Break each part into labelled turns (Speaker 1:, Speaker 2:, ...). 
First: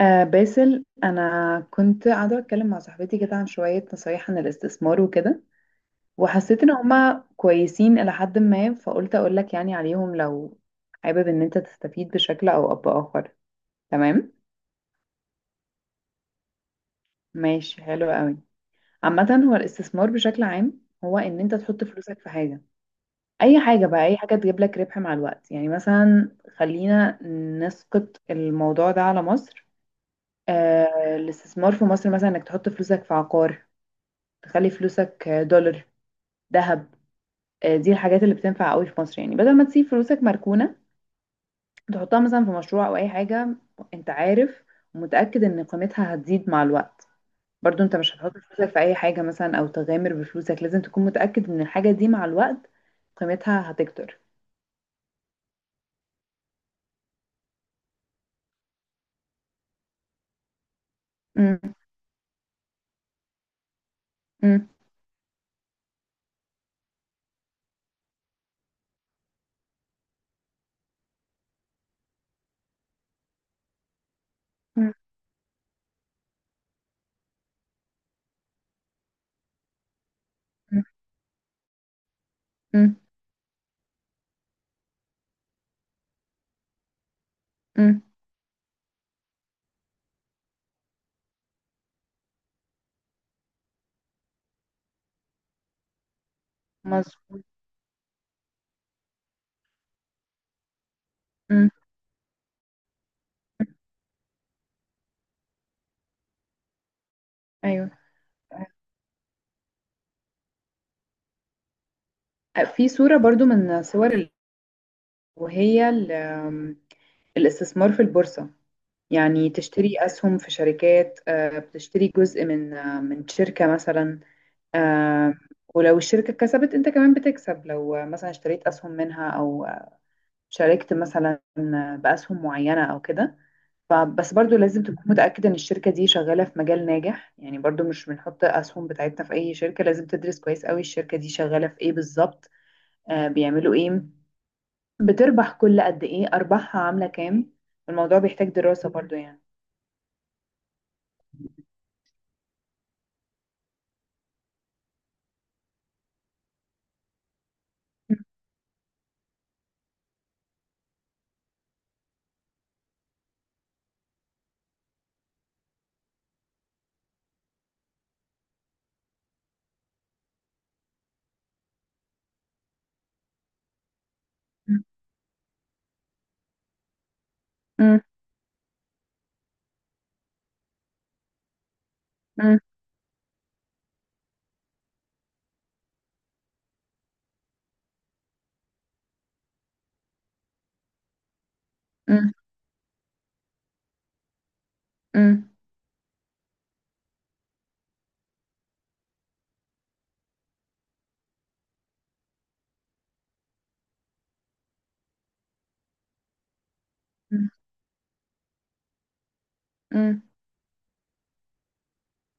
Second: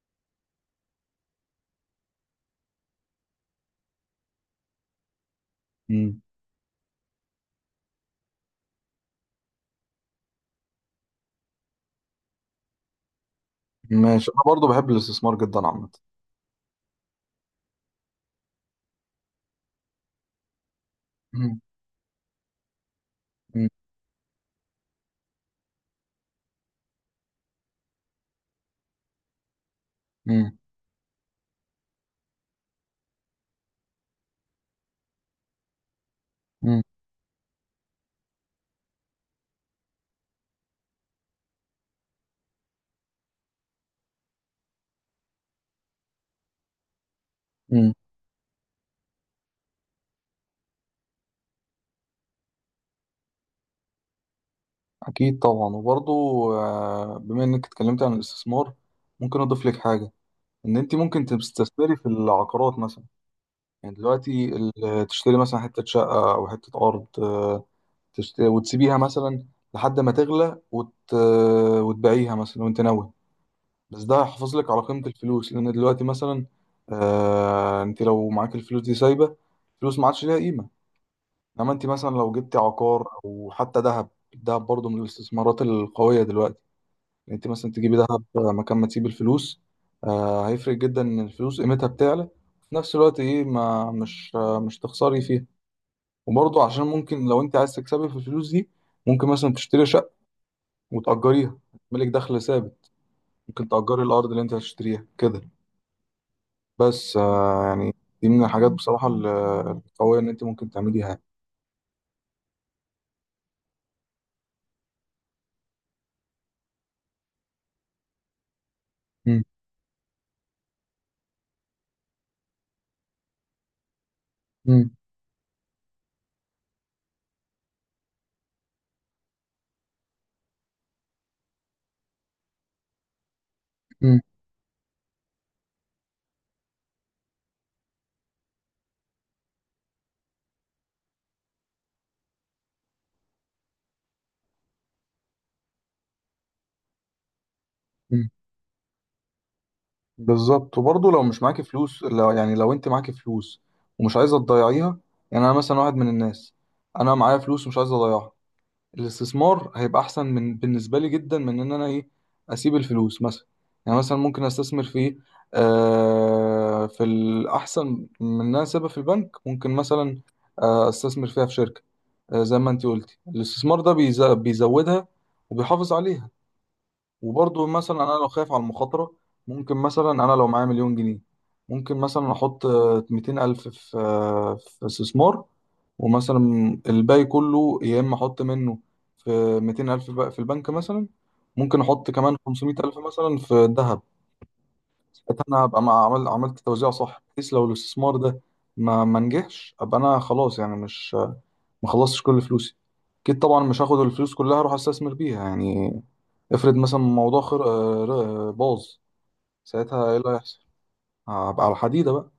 Speaker 1: آه باسل، انا كنت قاعده اتكلم مع صاحبتي كده عن شويه نصايح عن الاستثمار وكده.
Speaker 2: مم.
Speaker 1: وحسيت ان هما كويسين الى حد ما، فقلت اقول لك يعني عليهم لو حابب ان انت تستفيد بشكل او باخر.
Speaker 2: ماشي،
Speaker 1: تمام.
Speaker 2: انا برضو بحب الاستثمار جدا عامه.
Speaker 1: ماشي، حلو قوي. عامه، هو الاستثمار بشكل عام هو ان انت
Speaker 2: مم.
Speaker 1: تحط فلوسك في حاجه. اي
Speaker 2: مم.
Speaker 1: حاجه بقى، اي حاجه تجيب لك ربح مع الوقت، يعني مثلا خلينا نسقط الموضوع ده على مصر.
Speaker 2: مم.
Speaker 1: الاستثمار في مصر مثلا انك تحط فلوسك في عقار، تخلي فلوسك دولار،
Speaker 2: مم.
Speaker 1: ذهب. دي الحاجات اللي بتنفع قوي في مصر، يعني بدل ما تسيب فلوسك مركونة تحطها مثلا في مشروع او اي حاجة، انت عارف، ومتأكد ان قيمتها هتزيد مع الوقت. برضو
Speaker 2: مم.
Speaker 1: انت مش هتحط فلوسك في اي حاجة مثلا او تغامر بفلوسك، لازم تكون متأكد ان الحاجة دي مع الوقت قيمتها هتكتر.
Speaker 2: اكيد طبعا. وبرضو بما انك اتكلمت عن الاستثمار، ممكن اضيف لك حاجه. ان انت ممكن
Speaker 1: مم.
Speaker 2: تستثمري في العقارات مثلا. يعني دلوقتي
Speaker 1: مم.
Speaker 2: تشتري مثلا حته شقه او حته ارض تشتري وتسيبيها مثلا لحد ما تغلى وتبيعيها مثلا وانت ناوي. بس ده هيحافظ لك على
Speaker 1: مم.
Speaker 2: قيمه الفلوس، لان دلوقتي مثلا انت لو معاك الفلوس دي سايبه، فلوس ما عادش ليها قيمه.
Speaker 1: مم.
Speaker 2: انما انت مثلا لو جبتي
Speaker 1: مم.
Speaker 2: عقار او حتى ذهب. الذهب برضه من الاستثمارات القويه دلوقتي. يعني انت مثلا تجيبي
Speaker 1: مم.
Speaker 2: ذهب مكان ما تسيبي الفلوس. آه، هيفرق جدا ان الفلوس قيمتها بتعلى، وفي نفس الوقت ايه، ما مش آه مش تخسري فيها. وبرضه عشان ممكن لو
Speaker 1: مظبوط.
Speaker 2: انت عايز تكسبي في الفلوس دي، ممكن مثلا تشتري شقه وتأجريها،
Speaker 1: مم.
Speaker 2: ملك دخل ثابت. ممكن تأجري الارض اللي انت هتشتريها كده، بس آه
Speaker 1: ايوه.
Speaker 2: يعني دي من الحاجات بصراحه القويه ان انت ممكن تعمليها.
Speaker 1: في صورة برضو من صور وهي ال- الاستثمار في البورصة.
Speaker 2: مم.
Speaker 1: يعني تشتري أسهم في شركات، بتشتري جزء من شركة مثلا.
Speaker 2: مم.
Speaker 1: آه، ولو الشركة كسبت أنت كمان بتكسب، لو مثلا اشتريت أسهم منها أو شاركت مثلا بأسهم معينة أو كده. فبس برضو لازم تكون متأكد إن الشركة دي شغالة في مجال ناجح، يعني برضو مش بنحط أسهم بتاعتنا في أي شركة، لازم تدرس كويس قوي الشركة دي شغالة في إيه بالظبط، بيعملوا إيه، بتربح كل قد إيه، أرباحها عاملة كام. الموضوع
Speaker 2: مم.
Speaker 1: بيحتاج دراسة برضو يعني.
Speaker 2: بالظبط. وبرضه لو مش معاكي فلوس، لو يعني لو انت معاكي فلوس ومش عايزه تضيعيها. يعني انا مثلا واحد من الناس، انا معايا فلوس ومش عايز اضيعها. الاستثمار هيبقى احسن من، بالنسبه لي جدا، من ان انا ايه، اسيب الفلوس مثلا. يعني مثلا ممكن استثمر في ايه، آه، في الاحسن من ان انا اسيبها في البنك. ممكن مثلا استثمر فيها في شركه. آه، زي ما انت قلتي، الاستثمار ده بيزودها وبيحافظ عليها. وبرضه مثلا انا لو خايف على المخاطره، ممكن مثلا انا لو معايا مليون جنيه، ممكن مثلا
Speaker 1: مم.
Speaker 2: احط ميتين الف في استثمار. ومثلا الباقي كله، يا اما احط منه في ميتين الف بقى في البنك مثلا، ممكن احط
Speaker 1: مم.
Speaker 2: كمان خمسمية الف مثلا في الذهب. ساعتها
Speaker 1: مم.
Speaker 2: انا هبقى عملت توزيع صح، بحيث لو الاستثمار ده ما نجحش ابقى انا خلاص يعني مش، ما خلصتش كل فلوسي. اكيد طبعا مش هاخد الفلوس كلها اروح استثمر بيها، يعني. افرض مثلا الموضوع
Speaker 1: مم.
Speaker 2: خر... آه، ر- آه، باظ، ساعتها ايه
Speaker 1: مم.
Speaker 2: اللي هيحصل؟ هبقى على الحديدة بقى.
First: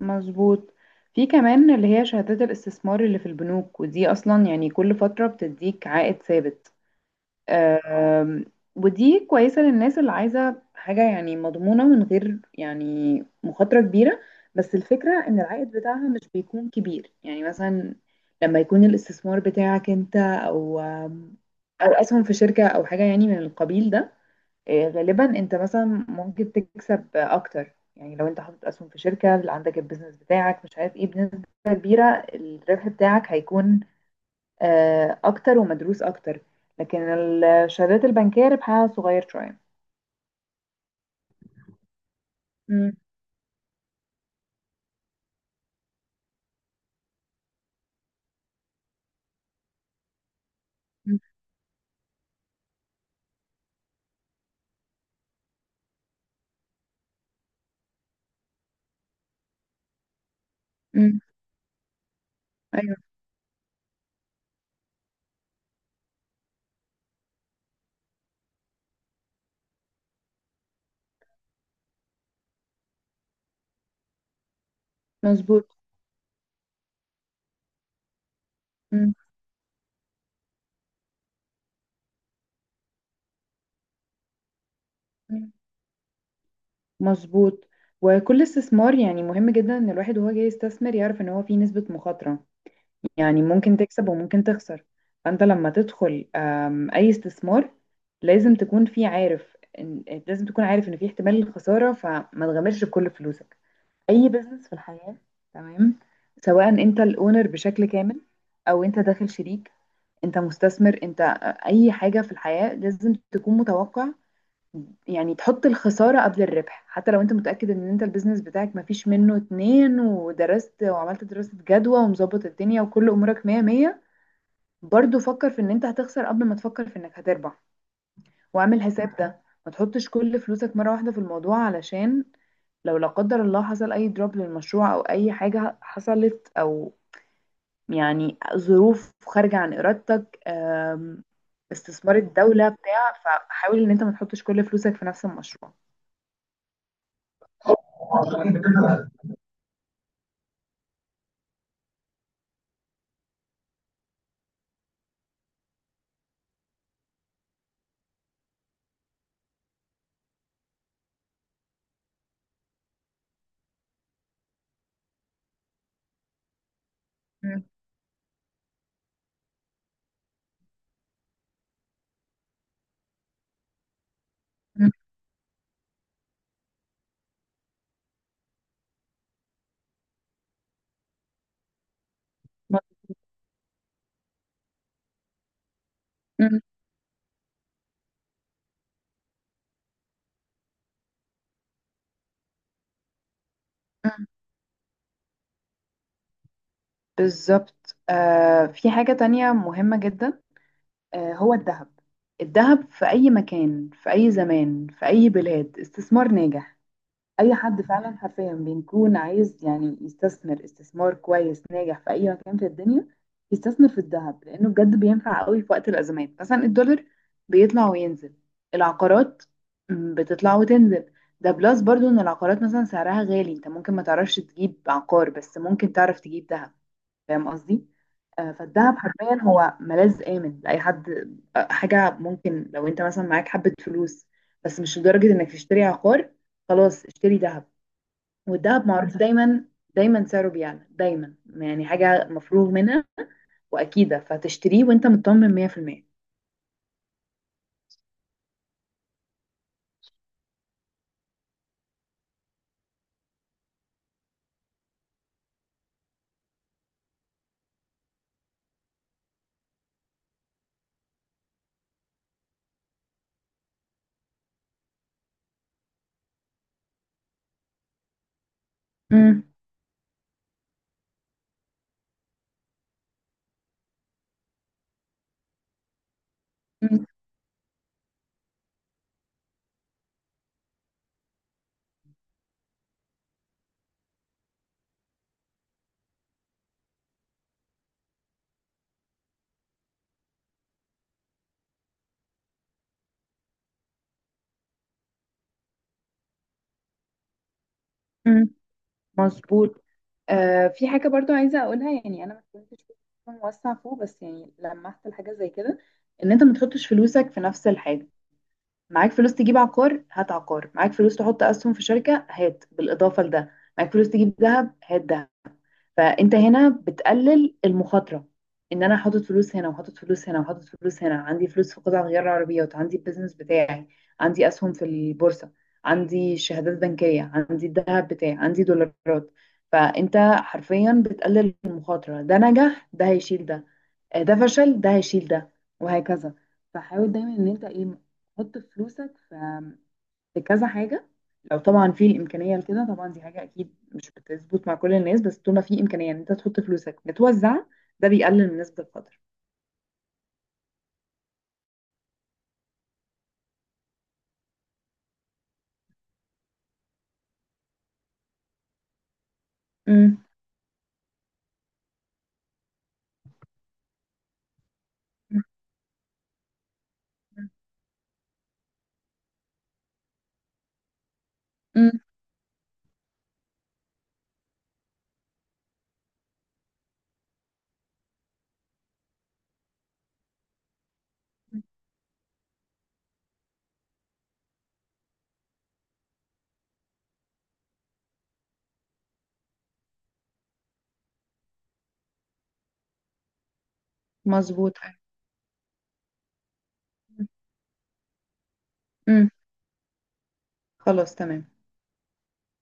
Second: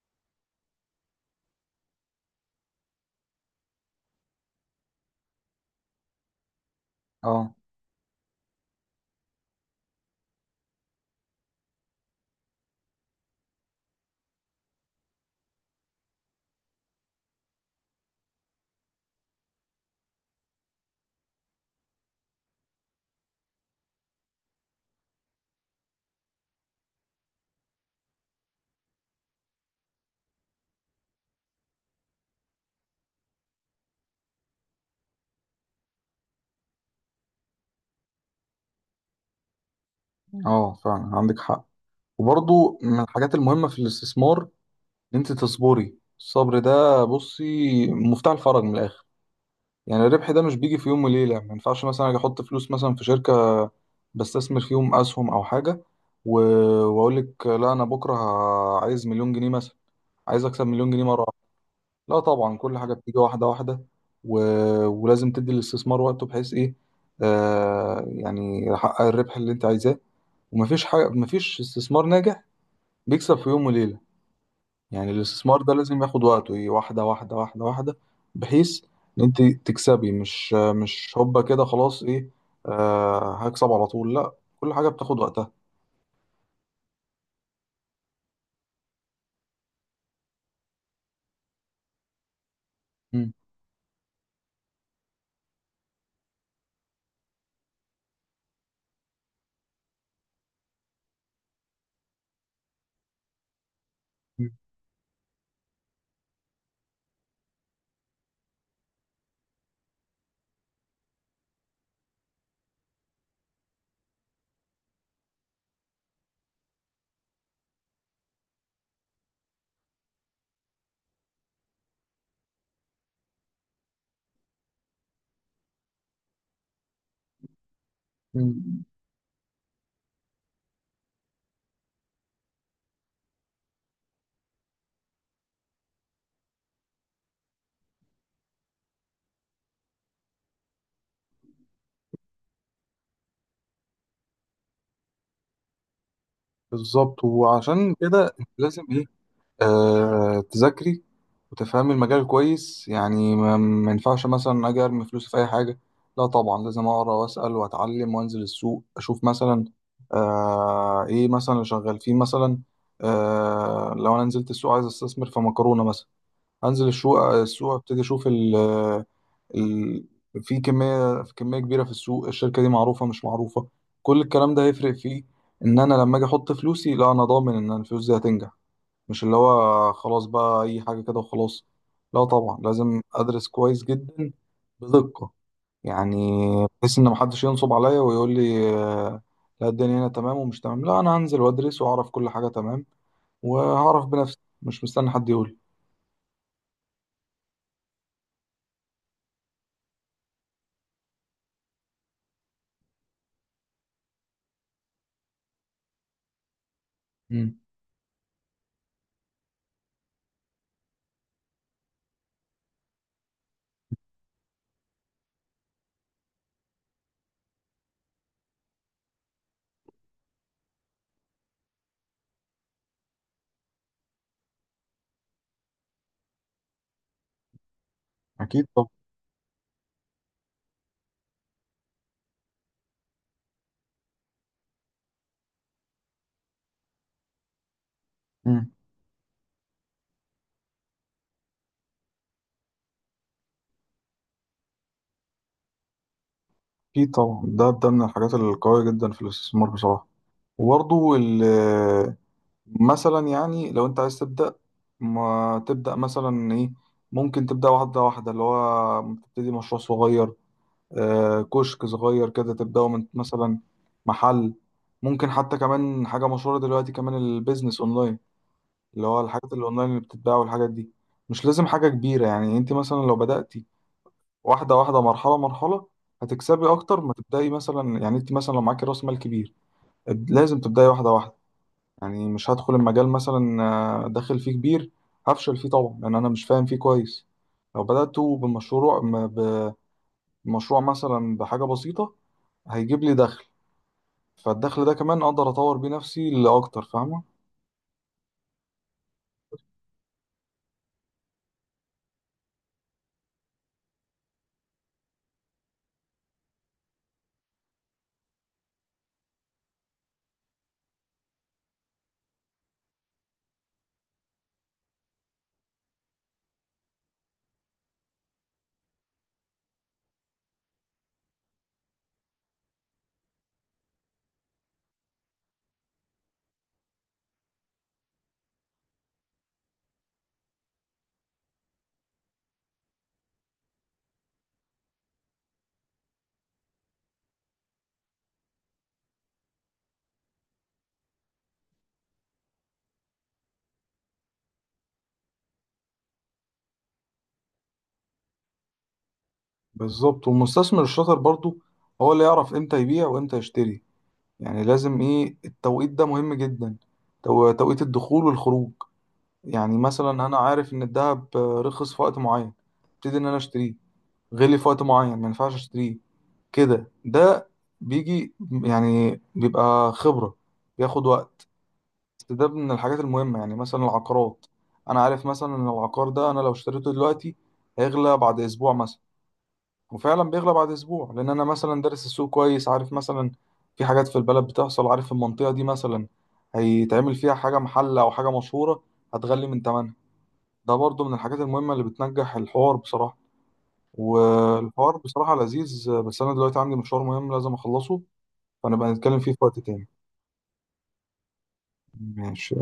Speaker 1: مظبوط. في كمان اللي هي شهادات الاستثمار اللي في البنوك، ودي اصلا يعني كل فترة بتديك عائد ثابت.
Speaker 2: اه.
Speaker 1: آم، ودي كويسة للناس اللي عايزة حاجة يعني مضمونة من غير يعني مخاطرة كبيرة. بس الفكرة ان العائد بتاعها مش بيكون كبير، يعني مثلا لما يكون الاستثمار بتاعك انت او اسهم في شركة او حاجة يعني من القبيل ده، غالبا انت مثلا ممكن تكسب اكتر، يعني لو انت حاطط اسهم في شركه اللي عندك البيزنس بتاعك مش عارف ايه بنسبه كبيره، الربح بتاعك هيكون اكتر ومدروس اكتر. لكن الشهادات البنكيه ربحها صغير شويه.
Speaker 2: مم. اه، فعلا عندك حق. وبرضو
Speaker 1: مم.
Speaker 2: من الحاجات المهمة في الاستثمار ان انت تصبري. الصبر ده بصي مفتاح الفرج من الاخر. يعني الربح ده مش بيجي في يوم
Speaker 1: مم.
Speaker 2: وليلة. ما ينفعش مثلا اجي احط فلوس مثلا في شركة بستثمر فيهم اسهم او حاجة و... واقول لك لا انا بكرة عايز مليون جنيه مثلا، عايز اكسب مليون جنيه
Speaker 1: مم.
Speaker 2: مرة. لا طبعا، كل حاجة
Speaker 1: ايوه.
Speaker 2: بتيجي واحدة واحدة. و... ولازم تدي الاستثمار وقته بحيث ايه، آه، يعني يحقق الربح اللي انت عايزاه. ومفيش حاجة، مفيش استثمار ناجح بيكسب في يوم وليلة. يعني الاستثمار ده
Speaker 1: مظبوط.
Speaker 2: لازم ياخد وقته ايه، واحدة واحدة واحدة واحدة، بحيث
Speaker 1: مم.
Speaker 2: ان انت تكسبي. مش هوبا كده خلاص ايه، آه، هكسب على طول، لا. كل حاجة بتاخد وقتها.
Speaker 1: مم. مظبوط. وكل استثمار يعني مهم جدا ان الواحد وهو جاي يستثمر يعرف ان هو فيه نسبه مخاطره،
Speaker 2: مم.
Speaker 1: يعني ممكن تكسب وممكن تخسر. فانت لما تدخل اي استثمار لازم تكون في عارف إن لازم تكون عارف ان في احتمال الخسارة، فما تغامرش بكل فلوسك. اي بزنس في الحياة، تمام، سواء انت الاونر بشكل كامل او انت داخل شريك، انت مستثمر، انت اي حاجة في الحياة لازم تكون متوقع. يعني تحط الخسارة قبل الربح، حتى لو انت متأكد ان انت البيزنس بتاعك مفيش منه اتنين، ودرست وعملت دراسة جدوى ومظبط الدنيا وكل امورك مية مية، برضو فكر في ان انت هتخسر قبل ما تفكر في انك هتربح. واعمل
Speaker 2: مم.
Speaker 1: حساب ده، ما تحطش كل فلوسك مرة واحدة في الموضوع، علشان لو لا قدر الله حصل اي دروب للمشروع او اي حاجة حصلت، او يعني ظروف خارجة عن ارادتك استثمار الدولة بتاع، فحاول ان انت ما تحطش كل فلوسك في نفس المشروع.
Speaker 2: بالظبط. وعشان كده انت لازم ايه، آه، تذاكري وتفهم المجال كويس. يعني ما ينفعش مثلا اجي ارمي فلوسي في اي حاجه. لا طبعا، لازم اقرا واسال واتعلم وانزل السوق اشوف مثلا آه، ايه مثلا اللي شغال فيه مثلا. آه، لو انا نزلت السوق عايز استثمر في مكرونه مثلا، انزل السوق
Speaker 1: مم.
Speaker 2: السوق ابتدي اشوف ال ال في كميه، في كميه كبيره في السوق، الشركه دي معروفه مش معروفه، كل الكلام ده
Speaker 1: مم.
Speaker 2: هيفرق فيه. ان انا لما اجي احط فلوسي، لا، انا ضامن ان الفلوس دي هتنجح. مش اللي هو خلاص بقى اي حاجه كده وخلاص، لا طبعا، لازم ادرس كويس جدا بدقه يعني.
Speaker 1: مم.
Speaker 2: بحيث ان محدش ينصب عليا ويقول لي آه، لا الدنيا هنا تمام ومش تمام. لا، انا هنزل وادرس واعرف كل حاجه تمام، وهعرف
Speaker 1: مم.
Speaker 2: بنفسي، مش مستني حد يقول.
Speaker 1: بالظبط. في حاجة تانية مهمة جدا، هو الذهب. الذهب في أي مكان، في أي زمان، في أي بلاد استثمار ناجح. أي
Speaker 2: امم.
Speaker 1: حد فعلا حرفيا بيكون عايز يعني يستثمر استثمار كويس ناجح في أي مكان في الدنيا يستثمر في الذهب، لأنه بجد بينفع قوي في وقت الأزمات. مثلا الدولار بيطلع وينزل، العقارات بتطلع وتنزل. ده بلس برضو إن العقارات مثلا سعرها غالي، أنت ممكن ما تعرفش تجيب عقار، بس ممكن تعرف تجيب ذهب. فاهم قصدي؟
Speaker 2: اكيد
Speaker 1: فالدهب
Speaker 2: طبعا.
Speaker 1: حرفيا هو ملاذ آمن لأي حد. حاجة ممكن لو انت مثلا معاك حبة فلوس بس مش لدرجة انك تشتري عقار، خلاص اشتري دهب.
Speaker 2: امم.
Speaker 1: والدهب معروف دايما، دايما سعره بيعلى، دايما يعني حاجة مفروغ منها وأكيدة، فتشتريه وانت مطمن 100%.
Speaker 2: اكيد طبعا، ده من الحاجات القويه جدا في الاستثمار بصراحه. وبرضه مثلا يعني لو انت عايز تبدأ، ما تبدأ مثلا ايه، ممكن تبدأ واحدة واحدة اللي هو تبتدي مشروع صغير. آه، كشك صغير كده تبدأه من مثلا، محل. ممكن حتى كمان حاجة مشهورة دلوقتي كمان، البيزنس اونلاين، اللي هو
Speaker 1: امم.
Speaker 2: الحاجات الاونلاين اللي بتتباع والحاجات دي. مش لازم حاجة كبيرة. يعني انت مثلا لو بدأتي واحدة واحدة، مرحلة مرحلة، هتكسبي اكتر ما تبدأي مثلا. يعني انت مثلا لو معاكي راس مال كبير، لازم تبدأي واحدة واحدة. يعني مش هدخل المجال مثلا آه، داخل فيه كبير، هفشل فيه طبعا، لان انا مش فاهم فيه كويس. لو بدأت بمشروع مثلا بحاجة بسيطة، هيجيب لي دخل، فالدخل ده كمان اقدر اطور بيه نفسي لاكتر، فاهمة؟
Speaker 1: امم. مظبوط. في حاجة برضو عايزة أقولها، يعني أنا ما كنتش موسع فوق، بس يعني لمحت لحاجة زي كده. إن أنت ما تحطش فلوسك في نفس الحاجة، معاك فلوس تجيب عقار هات عقار، معاك فلوس تحط اسهم في شركه هات، بالاضافه لده معاك فلوس تجيب ذهب هات ذهب. فانت هنا بتقلل المخاطره، ان انا حاطط فلوس هنا وحاطط فلوس هنا وحاطط فلوس هنا، عندي فلوس في قطع غيار العربيات، عندي البيزنس بتاعي، عندي اسهم في البورصه، عندي شهادات بنكيه، عندي الذهب بتاعي، عندي دولارات. فانت حرفيا بتقلل المخاطره، ده نجح ده هيشيل ده، ده فشل ده هيشيل ده، وهكذا. فحاول دايما ان انت ايه، تحط فلوسك في كذا حاجة. لو طبعا في الإمكانية لكده، طبعا دي حاجة أكيد مش بتظبط مع كل الناس، بس طول ما في إمكانية إن أنت تحط فلوسك بتوزعها، ده بيقلل من نسبة القدر.
Speaker 2: بالظبط. والمستثمر الشاطر برضو هو اللي يعرف امتى يبيع وامتى يشتري. يعني لازم ايه، التوقيت ده مهم جدا، توقيت الدخول والخروج. يعني مثلا
Speaker 1: مم.
Speaker 2: انا عارف ان الذهب آه، رخص في وقت معين، ابتدي ان انا اشتريه. غلي في وقت معين، ما ينفعش اشتريه كده. ده بيجي، يعني بيبقى خبرة، بياخد وقت.
Speaker 1: مم.
Speaker 2: بس ده من الحاجات المهمة. يعني مثلا العقارات، أنا عارف مثلا إن العقار ده أنا لو اشتريته دلوقتي هيغلى بعد أسبوع مثلا، وفعلا بيغلى بعد أسبوع، لأن أنا مثلا دارس السوق كويس، عارف مثلا في حاجات في البلد بتحصل، عارف المنطقة دي مثلا هيتعمل فيها حاجة، محل أو حاجة مشهورة، هتغلي من تمنها. ده برضو من الحاجات المهمة اللي بتنجح. الحوار بصراحة،
Speaker 1: مظبوط.
Speaker 2: والحوار بصراحة لذيذ، بس أنا دلوقتي عندي مشوار مهم لازم أخلصه، فنبقى نتكلم
Speaker 1: مم.
Speaker 2: فيه في وقت تاني.
Speaker 1: خلاص تمام.
Speaker 2: ماشي.